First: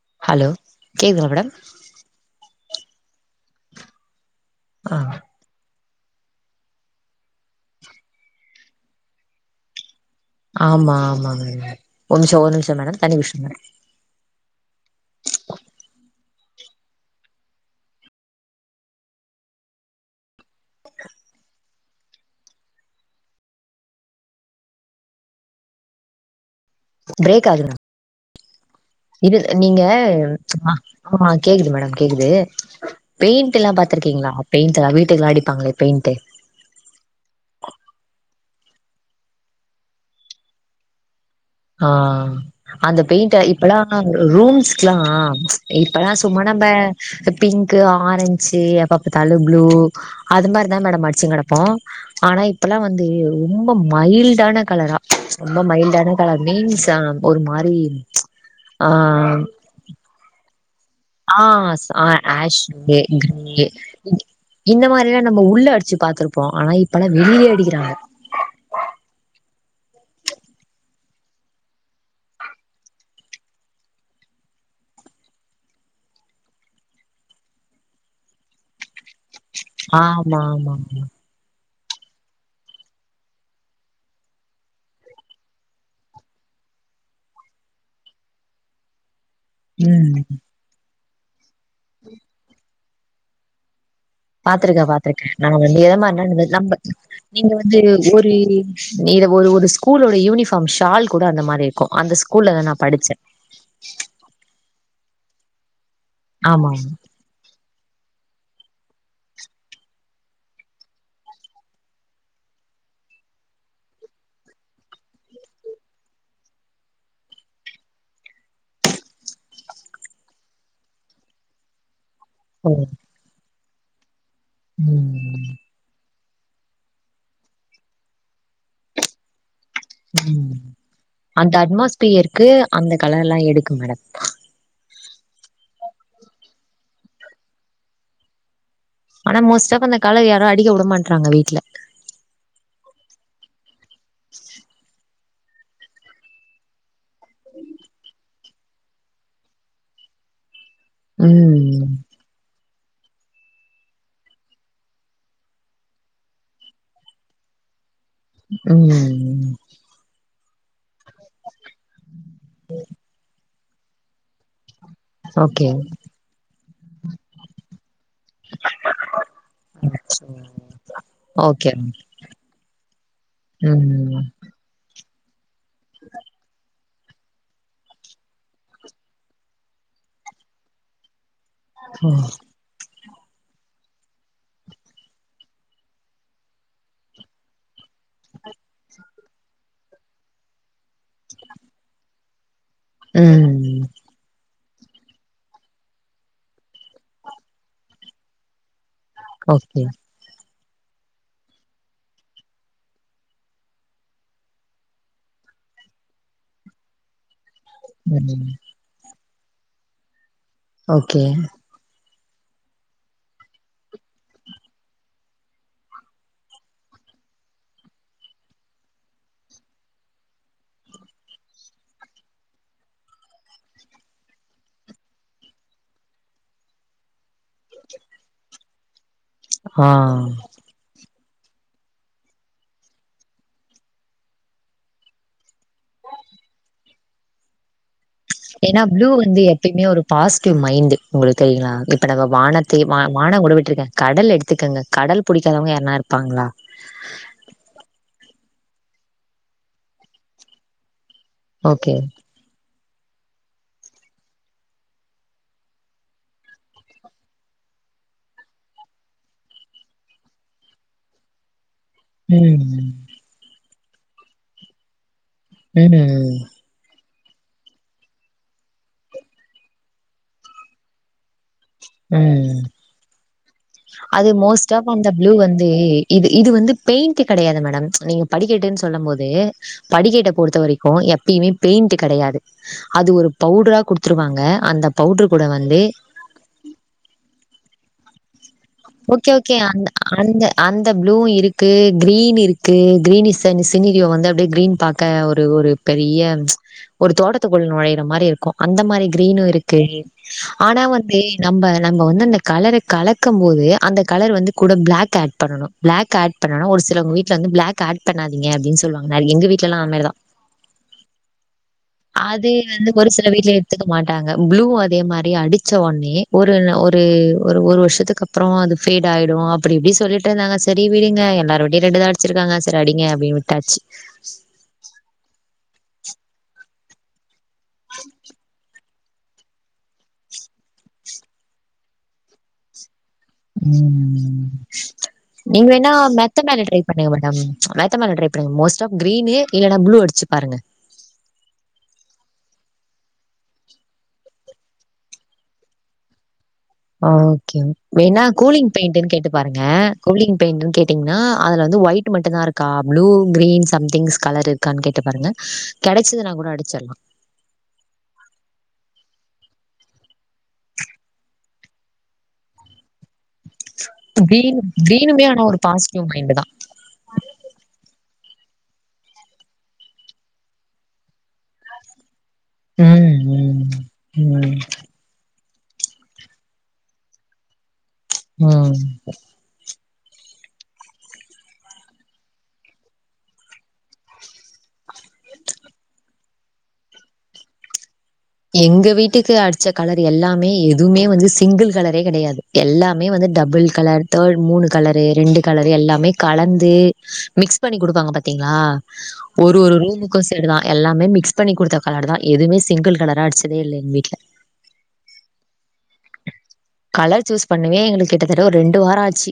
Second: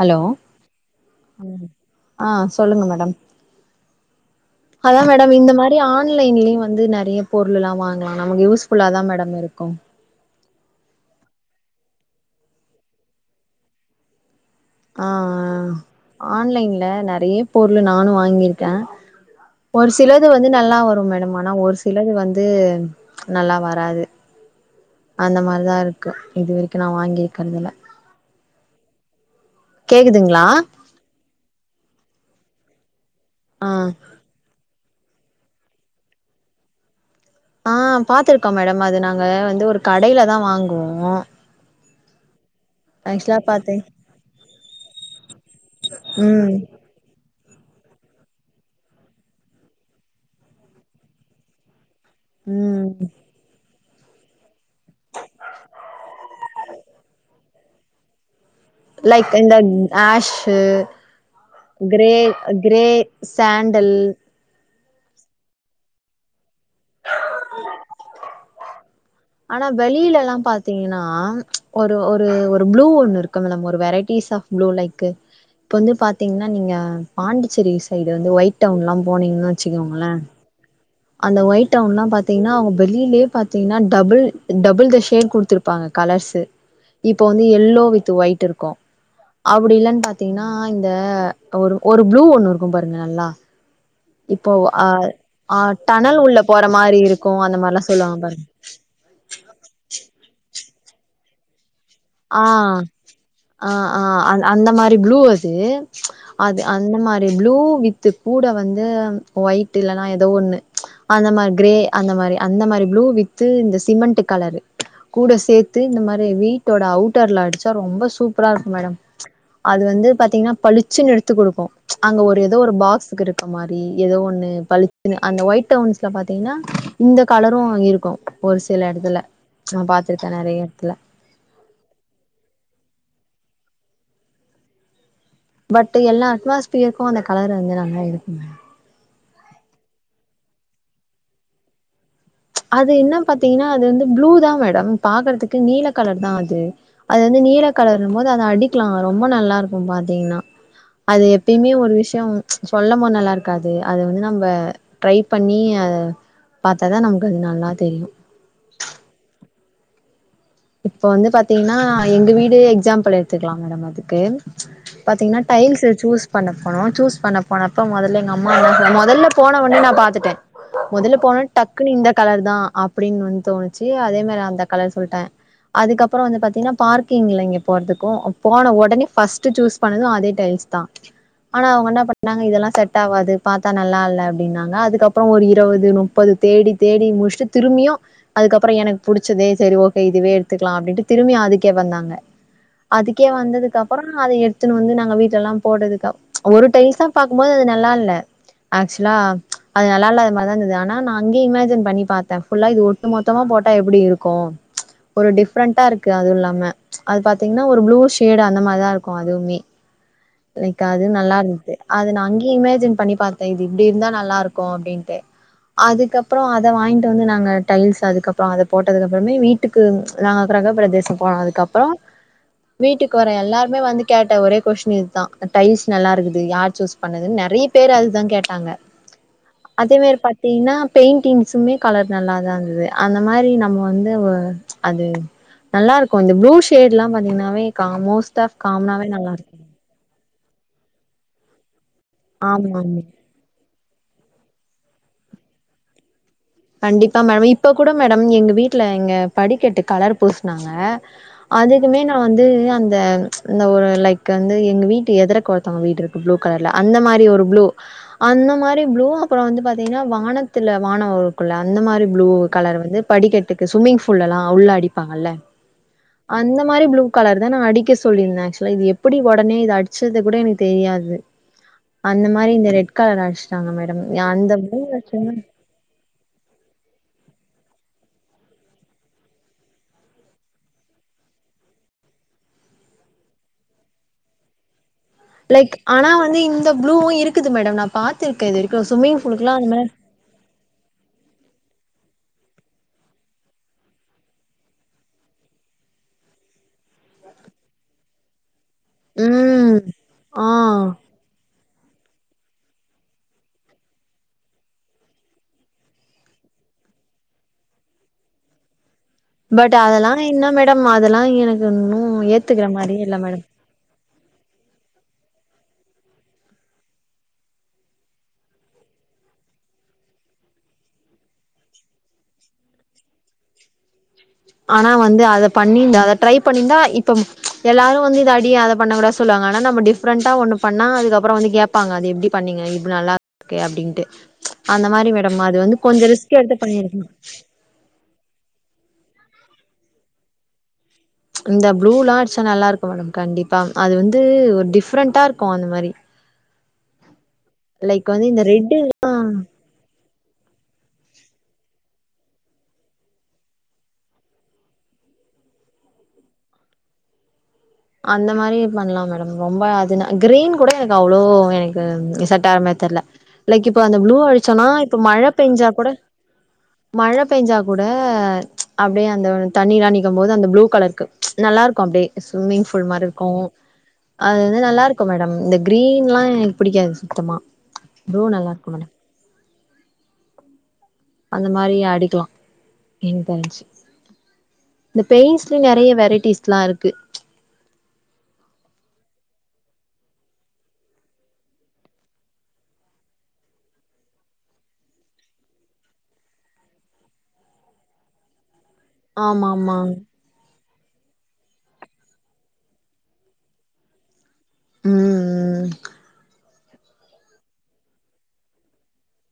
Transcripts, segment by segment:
Hello கேக்குதுங்களா madam ஆ சொல்லுங்க மேடம் ஆ ஹலோ மேடம் இந்த மார் எப்டி ஆன்லைன்லியு வந்து நறையா பொருள் எல்லா வாங்கலா நமக்கு யூஸ் ஃபுல்லா தா மேடம் இருக்கு ஆமா ஆமாங் மேடம் கொஞ்சோ ஒரு நிம்ஷோ மேடம் தண்ணி குடுச்சுட்டு வந்துற ஆ ஆ ஆன்லைன்ல நறையா பொருளு நானு வாங்கிருக்க ஒரு சிலது வந்து நல்லா வரு மேடம் ஆனா ஒரு சிலது வந்து நல்லா வராது அந்த மாரி தா இருக்கு இது வரைக்கு நா பிரேக் ஆகுது வாங்கிருக்குறதுல்லா மேம் இது நீங்க கேக்குதுங்களா ஆ கேக்குது மேடம் கேக்குது பெயிண்ட் ஆ எல்லா பாத்திருக்கீங்களா பெயிண்ட் எல்லா வீட்டுக்கெல்லா அடிப்பாங்களே பெயிண்ட்டு ஆ பாத்துருக்கோம் மேடம் அது நாங்க வந்து ஒரு கடையிலதா வாங்குவோ ஆ அந்த பெயிண்ட ஆக்சுவலா பாத்தே இப்பல்லா ரூம்ஸ்கெல்லா இப்பல்லா சும்மா ம் நம்ப இந்த பிங்க்கு ஆரஞ்சு எப்ப பாத்தாலு ப்ளூ அது மாரிதா மேடம் அடுச்சுன் கெடப்போ ஆனா இப்பல்லா ம் வந்து ரொம்போ மைல்டான கலரா ரொம்போ மைல்டான கலர் மீன்ஸ்ஸா ஒரு மாரி ஆ லைக் இந்த ஹேஷ்ஷு ஆஸ் ஆ ஏஷ் கே கிரே சாண்டல் க் இந்த மாரிலா நம்ம உள்ள அடுச்சு பாத்துருப்போ ஆனா இப்பெல்லா வெளியே அடிக்கிறாங்க ஆனா வெளியில எல்லாம் பாத்தீங்கன்னா ஒரு ஒரு ஒரு ப்ளூ ஒன்னு இருக்கு இல்ல நம்ம ஒரு வெரைட்டிஸ் ஆஃப் ப்ளூ லைக்கு இப்ப வந்து பாத்திங்னா நீங்க பாண்டிச்சேரி சைடு வந்து ஒயிட் டவுன் எல்லாம் போனீங்கன்னு வெச்சுக்கோங்கள ஆமா ஆமா அந்த ஒயிட் டவுன் எல்லாம் பாத்தீங்கன்னா அவுங்க வெளிலேயே பாத்தீங்கன்னா டபுள் டபுள்தா ஷேட் குடுத்துருப் பாங்க கலர்ஸ்ஸு இப்போ வந்து எல்லோ வித்து ஒயிட் இருக்கு அப்டி இல்லன் ம் பாத்தீங்கன்னா இந்த ஒரு ஒரு ப்ளூ ஒண்ணு இருக்கும் பாருங்க நல்லா இப்போ பாத்துருக்க ஆ பாத்துருக்க நா ஆ வந்து எத டனல் உள்ள மாரினா போற நம்ம மாரி இருக்கு நீங்க அந்த வந்து மாரிலா சொல்லுவாங்க ஒரு பாருங்க இத ஒரு ஒரு ஸ்கூலோட யூனிஃபார்ம் ஷால் கூட அந்த மாரி இருக்கும் அந்த ஸ்கூல்ல த நா படிச்சே அ அ அது அந்த மாரி ப்ளூ அது அது ஆமா அந்த மாரி அ ப்ளூ வித் கூட வந்து ஒயிட் இல்லன்னா ஏதோ ஒண்ணு அந்த மாரி கிரே அந்த மாரி அந்த மாரி ப்ளூ வித்து இந்த சிமெண்ட் கலரு கூட சேத்து இந்த மாரி வீட்டோட அவுட்டர்ல அடிச்சா ரொம்ப சூப்பரா இருக்கு மேடம் அது வந்து பாத்தீங்கன்னா பளிச்சுன்னு எடுத்து குடுக்கும் அங்க ஒரு ஏதோ ஓ ஒரு பாக்ஸ்க்கு இருக்க மாரி ஏதோ ஒண்ணு பளிச்சுன்னு அந்த ம் ஒயிட் ஓயிட்வுன்ஸ்ல பாத்தீங்கன்னா இந்த கலரும் இருக்கும் ஒரு சில எடத்துல நா பாத்திருக்கே ம் நெறைய எடத்துல அந்த அட்மாஸ்பியர்கு அந்த கலர் எல்லாம் எடுக்கும் மேடம் பட் எல்லா அட்மாஸ்பியருக்கும் அந்த கலர் வந்து நல்லா இருக்கு ஆனா மோஸ்டா இப்ப அந்த காலர் யாரும் அடிக்க வுடமாற்றாங்க வீட்டுல அது என்ன பாத்தீங்கன்னா அது வந்து ப்ளூ தா மேடம் பாக்குறதுக்கு நீல கலர் தா அது அது வந்து நீல களரும் போது அத அடிக்கலா ரொம்ப நல்லா இருக்கும் பாத்தீங்கன்னா அது எப்பயுமே ம் ஒரு விஷயம் சொல்ல போது நல்லா இருக்காது அத வந்து நம்ம ட்ரை பண்ணி அத பாத்தா தா நமக்கு அது நல்லா தெரியும் ம் ம் இப்போ வந்து பாத்தீங்கன்னா எங்க வீடு எக்ஸாம்பிள் எடுத்துக்கலாம் மேடம் அதுக்கு பாத்தீங்கன்னா ஓகே டைல்ஸ் சூஸ் பண்ண போனம் சூஸ் பண்ண போனப்ப மொதல்ல எங்க அம்மா மொதல்ல போன ஒன்னே நா பாத்துட்டே மொதல்ல போனோன்னே ஓகே டக்குன்னு இந்த கலர் தா அப்டின்னு தோணுச்சு ம் அதே மாரி அந்த கலர் சொல்லிட்டே அதுக்கப்பறோ வந்து பாத்தீங்கன்னா பார்க் க்கீங்கள இங்க போறதுக்கும் போன உடனே ஃபர்ஸ்ட்ட் சூஸ் பண்ணதும் அதே டைல்ஸ் தா ஆனா அவங்க என்ன ஓ! பண்ணாங்க இதெல்லாம் செட் டாவாது பாத்தா நல்லா இல்ல அப்டின்னாங்க அதுக்கப்பறோ ஒரு இருவது முப்பது தேடி தேடி முடிச்சட்டு திரும்பியும் அதுக்கப்பறோ எனக்கு புடிச்சதே சேரி ஓகே இதுவே எடுத்துக்கலா அப்டின்ட்டு திரும்பி அதுக்கே வந்தாங்க அதுக்கே ம் வந்ததுக்கப் ப்பறோ அத எடுத்துன்னு வந்து நாங்க வீட்லல்லா போடதுகப்ப‌ ஒரு டைல்ஸா பாக்கும்போது அது நல்லா இல்ல ஆக்சுவலா ஓகே அது நல்லா இல்லாத மாதிரிதா இருந்தது ஆனா நா அங்கயே இமேஜின் பண்ணி பாத்தே ஃபுல்லா இது ஒட்டு மொத்தமா போட்டா எப்டி இருக்கும் ஒரு டிஃப்ரெண்ட்டா இருக்கு அதுவும் இல்லாம அது பாத்தீங்கன்னா ஒரு ப்ளூ ஷேட் ம் அந்த மாறி தா இருக்கு க்கும் அதுவுமே லைக் அது ஓகே நல்லா இருந்தது அது நா அங்கயே இமேஜின் பண்ணி பாத்தே இது இப்டி இருந்தா நல்லா இருக்கும் அப்டின்ட்டு அதுக்கப்பறோ அத‌வாங்கிட்டு வந்து நாங்க டைல்ஸ் அதுக்கப்றோ அத போட்டதுக்கு அப்பறமே வீட் வீட்டுக்கு நாங்க கிரக பிரதேசம் போனதுக்கப்பறோ வீட்டுக்கு வர எல்லாருமே வந்து கேட்ட ஒரே கொஸ்டின் இதுதா டைஸ் நல்லா இருக்குது யார் சூஸ் பண்ணதுன்னு நெறைய பேர் அதுதா கேட்டாங்க ஆ அதே மேரி பாத்தீங்கன்னா பெயிண்டிங்ஸுமே கலர் நல்லா தா இருந்தது அந்த மாரி நம்ம வந்து அது நல்லா இருக்கும் இந்த ப்ளூ ஷேட் எல்லாம் பாத்தீங்கன்னாவே கா மோஸ்ட் ஆஃப் ஏன்னா ப்ளூ காமனாவே நல்லா வந்து இருக்கும். எப்பயுமே ஒரு பாசிட்டிவ் மைண்ட் உங்களுக்கு தெரியங்களா இப்ப நம்ம ஆமா, வானத்தே ஆமா. வா வா வானம் கூட விட்டுறுங்க கடல் எடுத்துக்கங்க கடல் பிடிக்காதவங்க யாருனா இருப்பாங்களா கண்டிப்பா மேடம் இப்ப கூட மேடம் எங்க வீட்ல எங்க படிக்கட்டு கலர் பூசுனாங்க ஓகே அதுக்குமே வந்து அந்த ஒரு லைக் வந்து எங்க வீட்டு எதற்க ஒருத்தவங்க வீட்டு இருக்கு ப்ளு கலர்ல அந்த மாரி ஒரு ப்ளு அந்த மாரி ப்ளு அப்பற வந்து பாத்தீங்கன்னா வானத்துல வானோ குல அந்த மாறி ப்ளூ கலர் ம் வந்து படிக்கட்டுக்கு சும்மிங் ஃபூல்லலா உள்ள அடிப்பாங்கல்ல உ உ இந்த மாரி ப்ளூ கலர் தா நா அடிக்க சொல்லிருந்தே ஆக்சுவலா இது எப்டி ஒடனே இத அடிச்சத கூட எனக்கு தெரியாது அந்த மாரி ம் இந்த ரெட் கலர் அடிச்சிட்டாங்க மேடம் அந்த‌ ப்ளு வக்காம தே இது இது வந்து பெயிண்ட் கெடையாது மேடம் நீங்க படிக்கட்டுன்னு சொல்லும் போது படிக்கட்ட பொறுத்த வரைக்கு எப்பயுமே பெயிண்ட் கெடையாது அத ஒரு பவுடரா கொடுத்துருவாங்க அந்த பவுடர் கூட லைக் வந்து ஆனா வந்து இந்த ப்ளூவு இருக்குது மேடம் நா பாத் ஓகே ஓகே அந்த அந்த அந்த ப்ளூ இருக்கு கிரீன் இருக்கு கிரீன்ஸ் ஸி ஸினிரியோ வந்து அப்டியே கிரீன் பாக் க ஒரு ஒரு பெரிய ஒரு தோட்டத்துக்குள்ள நுழையிற மாறி இருக்கு அந்த மாறி கிரீனு ம் இருக்கே ஆ ஆனா வந்து நம்ம நம்ம வந்து அந்த கலர கலக்கம் போது அந்த கலர் வந்து கூட பிளாக் ஆட் பண்ணனு பிளாக் ஆட் பண்ணனா ஒரு சிலவங்க வீட்ல வந்து பிளாக் காட் பண்ணாதீங்கப்படின்னு சொல்வாங்க [unintelligible] எங்க பட் வீட்லல்லா அது அதெல்லா மேரிதா என்ன மேடம் அதெல்லா எனக்கு இன்னு அது ஏத்துக்கிற வந்து மாரியே ஒரு இல்ல சில மேடம் வீட்ல கத்துக்க மாட்டாங்க ப்ளூ அதே மாரி அடிச்ச ஒன்னே ஒரு ஒரு ஒரு ஒரு வருஷத்துக்கு அப்பறோ அது ஃபேடாயிடு அப்டிப்டி சொல்லிட்டு இருந்தாங்க செரி விடுங்க எல்லாரு வீட்லயு ரெண்டு [unintelligible] வச்சிருக்காங்க சார் அடிங்க அப்டின்னு விட்டாச்சு ஆனா வந்து அத பண்ணிந்தா அத ட்ரை பண்ணிந்தா இப்ப எல்லாரு வந்து இத அடிய அத பண்ண கூடாது சொல்லாங்க ஆனா நம்ம டிஃப்ரண்டா ஒண்ணு பண்ணா அதுக்கப்பறோ வந்து கேப்பாங்க அது எப்டி பண்ணீங்க இப்ப நல்லா கே அப்டின்ட்டு ம். அந்த மாரி மேடம் அது வந்து கொஞ்ச ரிஸ்க் எடுத்து பண்ணிருக்க மேத்த மேல ட்ரை பண்ணுங்க மோஸ்ட் ஆப் கிரீனு இல்லன்னா ப்ளூ அடிச்சு பாருங்க இந்த ப்ளூலா அடிச்ச நல்லா இருக்கு மேடம் கண்டிப்பா அது வந்து ஒரு டிஃப்ரெண்ட்டா இருக்கு அந்த மாறி ஓகே வேணா வந்து இந்த ரெட் கூலிங் பெயிண்டுன்னு கேட்டுப் பாருங்க கோலிங் பெயிண்ட்டுன்னு கேட்டீங்கன்னா அதுல வந்து ஒயிட் மட்டு தா இருக்கா ப்ளூ கிரீன் சம்திங்ஸ் கலரு கன் கேட்டு பாருங்க கிடைச்சது நா கூட அடிச்சிர்லா அந்த மாரி பண்ணலா மேடம் ரொம்ப அதுனா கிரீன் கூட எனக்கு அவ்ளோ எனக்கு செட் ஆகுற மாறி தெர்ல இலைக்கு இப்ப அந்த ப்ளூ கிரீன் அழிச்சோனா இப்ப கிரீனுமே மழ ஆனா ஒரு பெஞ்சா கூட பாசிட்டிவ் மைண்ட் தான் மழ பெஞ்சா கூட அப்டியே அந்த தண்ணீலா நிக்கும்போது அந்த ப்ளூ கலருக்கு நல்லா இருக்கு அப்டியே சுமு ஒரு மாரி ம் இருக்கு ம் அது ம் வந்து நல்லா இருக்கு மேடம் இந்த கிரீன்லா எனக்கு பிடிக்காது சுத்தமா ப்ளூ உ நல்லா இருக்கு மேடம் அது மாறி அடிக்கலா என் [unintelligible] இந்த பெண்ட்ஸ்லயு நெறைய வெரைட்டிஸ்லா இருக்கு எங்க வீட்டுக்கு அடிச்ச கலர் எல்லாமே எதுவுமே வந்து சிங்கிள் கலரே கெடையாது எல்லாமே வந்து டபுள் கலர் தேர்ட் மூணு கலரு ரெண்டு கலரு எல்லாமே கலந்து மிக்ஸ் பண்ணி கொடுப்பாங்க பாத்தீங்களா ஆமா ஒரு ஒரு ஆமா ரூமுக்கு சீடு தா எல்லாமே மிக்ஸ் பண்ணி குடுத்த கலர் தா எதுமே சிங்கிள் கலர் நா அடிச்சதே இல்ல எங்க வீட்ல உ உ கலர் சூஸ் பண்ணுவே எங்களுக்கு கிட்டத்தட்ட ஒரு ரெண்டு வாரோ ஆச்சு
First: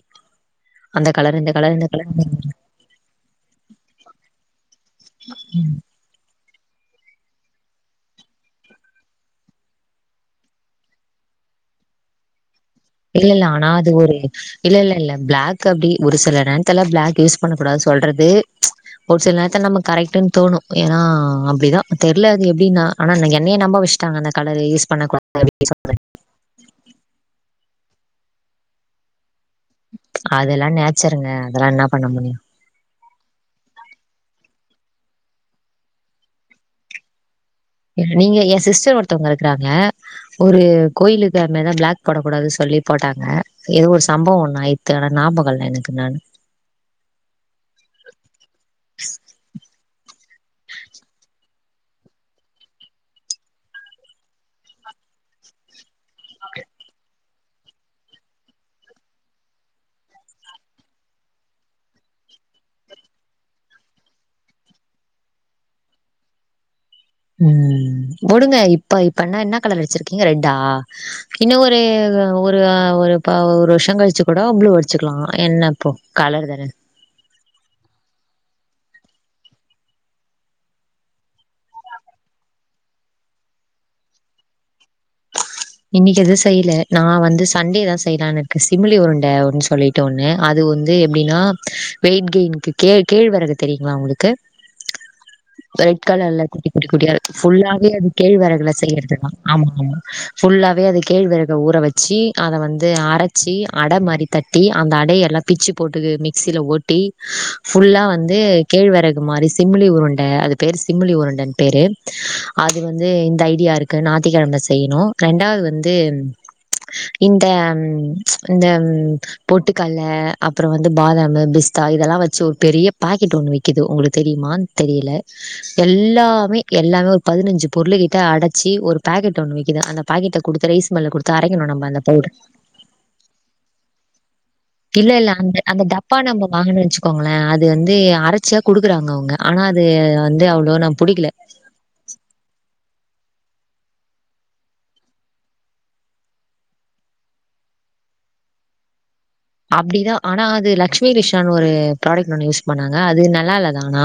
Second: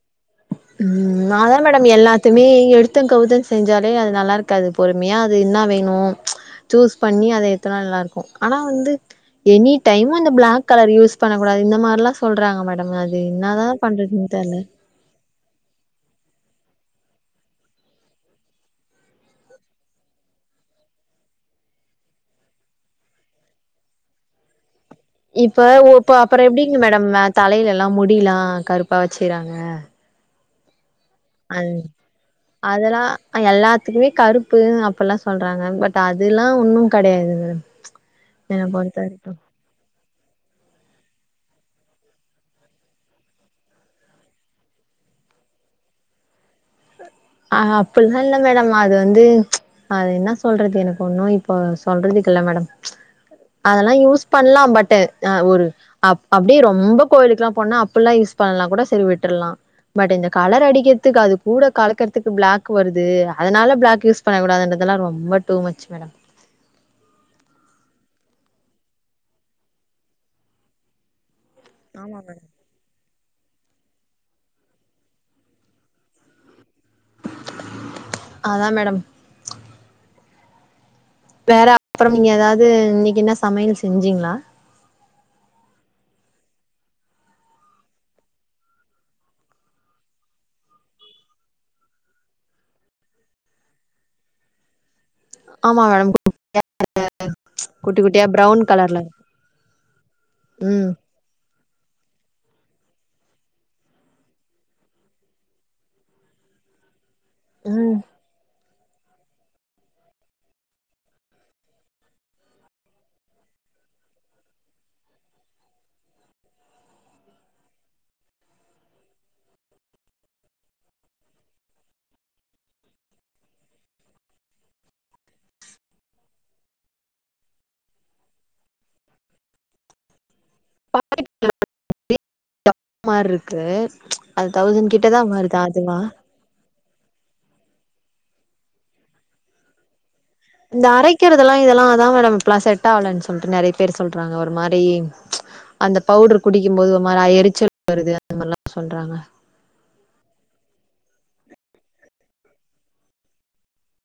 அந்த உ கலர் இந்த அதா கலர் மேடம் இந்த கலர் எல்லாத்துமே எடுத் எத்தோ கவ்த்தோன் செஞ்சாலே அது நல்லாருக்காது பொறுமியா அது இன்னா வேணு சூஸ் பண்ணி அத எத்தனா நல்லாருக்கும் ஆனா வந்து எனி டைமு இந்த ப்ளாக் கலர் யூஸ் பண்ணக்கூடாது இந்த மார்லாஸ் சொல்றாங்க மேடம் அ இல்ல இல்ல ஆனா அது ஒரு இல்லல்லல்ல ப்ளாக் கு அப்டி ஒரு சில நேர்த்ல ப்ளாக் யூஸ் பண்ண கூடாது சொல்றது ஒரு சில நேர்த்ல நம்க் கரெக்ட்டுன் தோணு எனா அப்டிதா தெர்ல அது எப்டின்னா ஆனா என்னய நம்ப வெஷ்ட்டாங்க அந்த கலரு யூஸ் பண்ண கூடா இப்ப ஓ இப்ப அப்பறோ எப்டிங்க மேடம் நா தலைல எல்லாம் முடியில்லா கருப்பா வெச்சிக்றாங்க அதுல்லா நேச்சருங்க அதல்லா இன்னா பண்ண முடியு அதுல்லா அ எல்லாத்துக்குமே கருப்பு அப்புல்லா சொல்றாங்க பட் அதுல்லா ஒன்னு கடையாது மேடம் நீங்க என் என்ன சிஸ்டர் பொறுத்த வரைக்கு ஒருத்தவ்ங்கருக்றாங்க ஒரு கோயிலுக்கு அத்மேர்தா ப்ளாக் போடக் கூடாது சொல்லி போட்டாங்க எதோ ஒரு சம்பவு ஒண்ணு ஆயித்து ஆனா நாபகோல்ல எனக்கு நானு ஆ அப்புல்லா இல்ல மேடம் அது வந்து அது இன்னா சொல்றது எனக்கு ஒன்னு இப்போ சொல்றதுக்கு இல்ல மேடம் அதல்லா யூஸ் பண்லா பட்டு ஆ ஒரு அப் அப்டே ரொம்ப கோயிலுக்ல்லா போனோ அப்புல்லா யூஸ் பண்ணா கூட செரி விட்ருலா பட் இந்த கலர் அடிக்கிர்துக் அது கூட கலக்கர்த் துக்கு ப்ளாக் வருது அதனால ப்ளாக் யூஸ் பண்ணக் கூடாதுன்றதெல்லா ரொம்ப டூ ‌மச் மேடம் ம் உடுங்க இப்ப இப்பன்னா இன்னா கலர் அட்ச்சிருக்கிங்க ரெட்டா இன்னு ஒரு [unintelligible] ஆமா தா மேடம் ஒரு ஆ ஒரு இப்போ ஒரு வர்ஷ்ஷோ கழிச்சு கூடோ ப்ளூ அடிச்சுக்லா என்ன இப்போ கலரு தான அதா மேடம் வேற அப்றம் நீங்க எதாவ்து இன்னிக் என்ன சமயல் செஞ்சிங்ளா இன்னிக்கு எது செய்ல நா வந்து சண்டே தா செய்லான் இருக்கு சிம்மிலி உருண்ட ஒன் சொல்லிட் டோண்ணே அது வந்து எப்டினா வெய்ட்கெய்ன்க்கு கே கேழ்வரகு தெரியுங்ளா உங்ளுக்கு ஆமா ரெட் மேடம் கலர்ல குட்டி குட்டி குட்டியா ஃபுல்லாவே குட்டி அது குட்டியா பிரவுன் கேழ்வெரகுல கலர்ல செய்யர்து தா ஆமா ஆமா ஃபுல்லாவே ம் அது கேழ்வெரக ஊற வெச்சி அத வந்து அரச்சி அட மாறி தட்டி அந்த அட எல்லாத் பிச்சு போட்டுகு மிக்சில ஓட்டி ம் ஃபுல்லா வந்து கேழ்வெரகு மாரி சிம்மிலி உருண்ட அது பேரு சிம்மிலி உருண்டன் பேரு அது வந்து இந்த ஐடியாருக் நாத்திக்கெழம் தா செய்யணு ரெண்டாவது வந்து இந்த இந்தம் பொட்டுக்கல்ல அப்றோ வந்து பாதாமு பிஸ்தா இதெல்லா வெச்சு ஒரு பெரிய பாக்கெட் ஒண்ணு விக்கிது உங்ளுக் தெரியுமான் தெரியல எல்லாமே எல்லாமே ஒரு பதினஞ்சு பொருள் கிட்ட அடச்சி ஒரு பேக்கெட் ஒண்ணு விக்கிது அந்த பாக்கெட்ட குடுத்து ரைஸ் மில்ல குடுத்து அரைக்கணு நம்ம அந்த பவுட்ரு டப் மார்ருக்கு அது தௌசண் இல்ல இல்ல அந்த அந்த டப்பா நம்ப வாங்கணு வெச்சு க்கோங்ளே அது வந்து அரச்சியா குடுக்குறாங்க அவுங்க ஆனா அது வந்து அவ்ளோவு இந்த நா புடிக்கல அரைக்கிறதெல்லா இதெல்லா அதா மேடம் இப்பல்லா செட் ஆவலன் சொல்ட்டு நெறய பேரு சொல்றாங்க ஒரு மாதி அந்த பவுட்ரு குடிக்கிம்போது ஒரு மாரியா எரிச்சல் வருது அந்த மார்லா சொல்றாங்க அப்டிதா ஆனா அது லக்ஷ்மி ரிஷான்னு ஒரு ப்ராடக்ட் ஒன்னு யூஸ் பண்ணாங்க அது நல்லா இல்லதா ஆனா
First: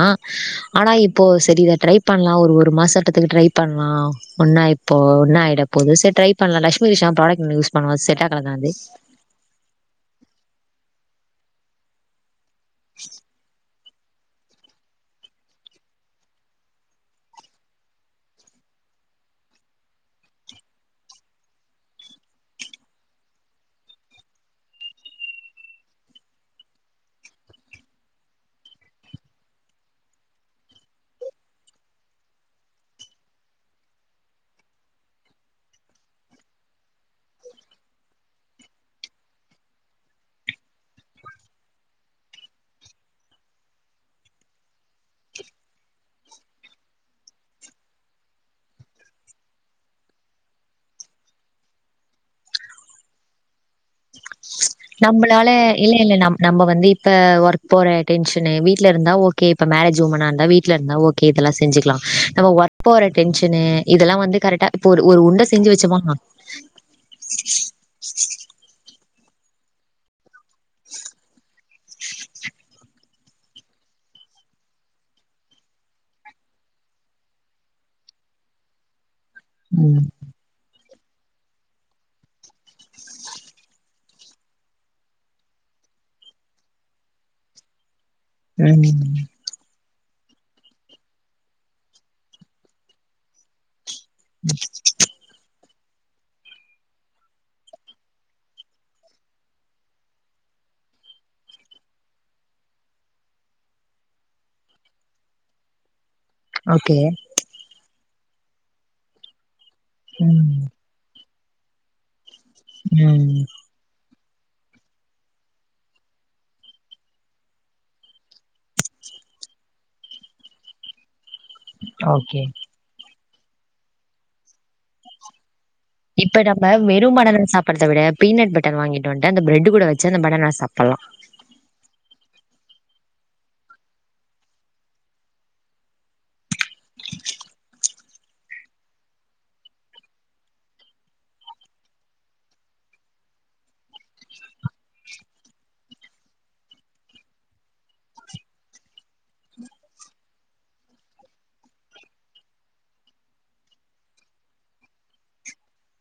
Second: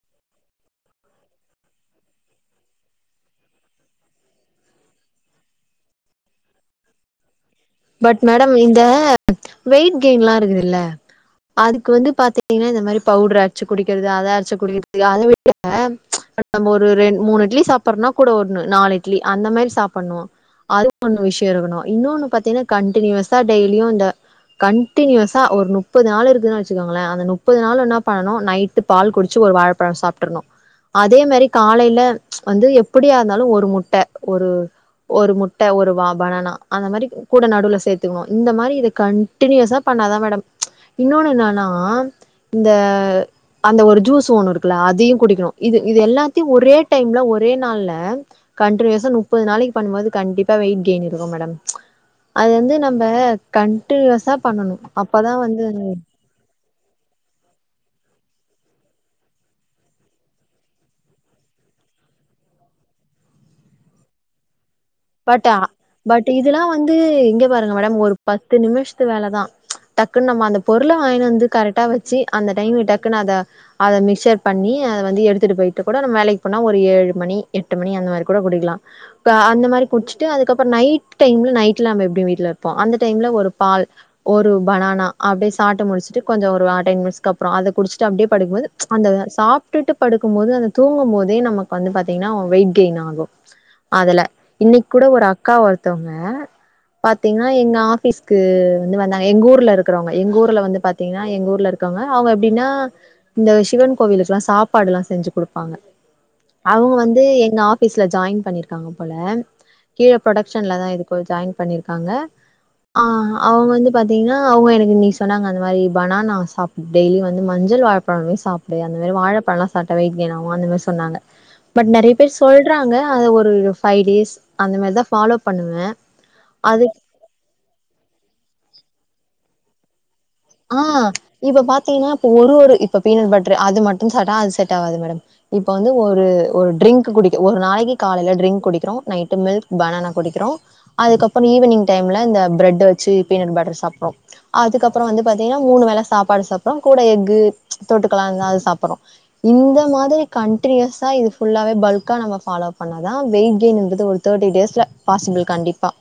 ஆனா இப்போ சரி இத ட்ரை பண்லா ஒரு ஒரு மாசத்துக்கு ட்ரை பண்ணலா ஒன்னா இப்ப ஒன்னு ஆயிட போது சரி ட்ரை பண்ணலா லஷ்மி ரிஷான்னு ப்ராடகட் ஒன்னு பட் மேடம் இந்த வெயிட் கெயின்லா இருந்துதுல்ல அதுக்கு வந்து பாத்தீங்கன்னா இந்த மாதிரி பவுட்ர ச்சு குடிக்கிறது அத அரச்சு குடிக்கிறது அத விட நம்ம ஒரு ரெண் மூணு இட்லி சாப் புறோனா கூட ஒண்ணு நாலு இட்லி அந்த மாரி சாப்பிண்ணு அது ஒனூ விஷயோ இருக்கணு இன்னொன்னு பாத்தீன்னா கண்டினியூவஸா டெய்லீயு இந்த கண்டினியூவஸா ஒரு முப்பது நாள் இருக்குதுன்னு வச்சுக்கோங்களே அந்த முப்பது நாளு என்னா பண்ணனு நைட் டு பால் குடிச்சு ஒரு வாழபழோ சாப்ட்ரணு அதே மாரி காலையில வந்து எப்டியா இருந்தாலு ஒரு முட்ட ஒரு ஒரு முட்ட ஒரு வா பனனா அந்த மாரி கூட நடுவுல சேத்துக்கணு இந்த மாரி இத கண்டினியூவஸா பண்ணாதா மேடம் இன்னொன்னு என்னான்னா இந்த அந்த ஒரு ஜூஸ் ஒண்ணு இருக்குல்ல அதையு குடிக்கணு இது இது எல்லாத்தையு ஒரே டைம்ல ஒரே நாள்ல கண்டினியூவஸா முப்பது நாளைக்கு பண்ணும்போது கண்டிப்பா வெயிட் கெயின் இருக்கு மேடம் அது வந்து நம்ப கன்டினியூவஸா பண்ணணு அப்பதா நம்மளால வந்து இல்ல இல்ல நம் நம்ப வந்து இப் இப்ப ஒர்க் போற டென்ஷனு வீட்டுல இருந்தா ஓகே இப்ப மேரஜ் உமனா இருந்தா வீட்டுல இருந்தா ஓக் இதெல்லா செஞ்சுக்லா நம்ம ஒர்க் போர டென்ஷனு இதெல்லா வந்து கரெக்டா இப்போ ஒரு ஒரு உருண்ட பட் ஆ செஞ்சு வச்சோமா பட் இ இதெல்லா வந்து இங்க பாருங்க மேடம் ஒரு பத்து நிமிஷத்து வேலதா டக்குன்னு நம்ம அந்த பொருள வாங்கிட்டு வந்து கரெக்டா வச்சு அந்த டைம்ல டக்குன்னு அத அத மிக்சர் பண்ணி அத வந்து எடுத்துட்டு போய்ட்டு கூட நம்ம வேலைக்கு போனா ஒரு ஏழு மணி எட் எட்டுமணி அந்த மாரி கூட குடிக்கலா இப்ப அந்த மாரி ம். ட்டு அதுக்கு அப்புறோ நைட்டு டைம்ல நைட்ல நம்ம எப்டியு வீட்டுல இருப்போ அந்த டைம்ல ஒரு பால் ஒரு பனானா அப்டியே சாப்ட்டு முடிச்சுட்டு கொஞ்சோ ஒரு டென் மினிட்ஸ்கு அப்புறோ அத குடிச்சுட்டு அப்டியே படுக்கும் போதும் அந்த ம். சாப் ட்டுட்டு படுக்கும் போது அது தூங்கும் போதே நமக்கு வந்து பாத்தீங்கன்னா வெயிட் கெயின் ஆகு அதுல இன்னைக் கூட ஒரு அக்கா ஒருத்தவங்க பாத்தீங்கன்னா எங்க ஆஃபீஸ்க்கு வந்து வந்தாங்க எங்க ஊர்ல இருக்கிறவுங்க எங்க ஊர்ல வந்து பாத்தீ பாத்தீங்கன்னா எங்க ஊர்ல இருக்கவங்க அவங்க எப்டின்னா இந்த சிவன் கோவிலுக்ல்லா சாப்பாடுல்லா செஞ்சு கொடுப்பாங்க அவுங்க ஓகே. வந்து எங்க ஆஃபீஸ்ல ஜாயின் பண்ணிருக்காங்க போல கீழ ம். புரொடக்ஷன்ல தா எதுக்கோ ஜாயின் பண்ணிருக்காங்க ஆ ம். அவுங்க வந்து பாத்தீங்கன்னா அவங்க எனக்கு இன்னக்கி சொன்னாங்க அந்த மாரி பனானா சாப்டு டெய்லி வந்து மஞ்சள் வாழப்பழமே சாப்டு தே அந்த மாரி வாழப்பழோல்லா சாப்ட்டா வெயிட் கெயின் ஆவு அந்த மாரி சொன்னாங்க பட் நிறைய பேர் ஓகே. சொல்றாங்க அத ஒரு ஃபைவ் டேஸ் அந்த மாரிதா ஃபாலோ பண்ணுவே இப்ப நம்ப அது வெறும் பனானவ சாப்புடுறத விட பீனட் பட்டன் வாங்கிட்டு வந்துட்டு அந்த பிரெட் கூட வச்சு அந்த பனானாஸ் ஆஹ் இப்ப பாத்தீங்கன்னா இப்ப ஒரு ஒரு இப்ப பீனட் பட்டரு அது மட்டு சாப்ட்டா அது செட் ஆவாது மேடம் இப்ப வந்து ஒரு ஒரு ட்ரிங்க்கு குடிக்கு ஒரு நாளைக்கு காலையில ட்ரிங்க் குடிக்கிறோ நைட்டு மில்க் பனானா குடிக்கிறோ அதுக்கப்புறோ ஈவினிங் டைம்ல இந்த பிரெட்ட வச்சு பீனட் பட்டரு சாப்புறோ அதுக்கு அப்புறோ வந்து பாத்தீங்கன்னா மூணு வேல சாப்பாடு சாப்பிறோம் கூட எஃகு தொட்டுக்கலா இருந்தா அது சாப்புறோ இந்த மாதிரி கண்டினியுஸா இது ஃபுல்லாவே பல்கா நம்ம ஃபாலோ பண்ணாதா வெய்ட்கெய்ன்றது ஒரு தேட்டி டேஸ்ல பாசிபிள் கண்டிப்பா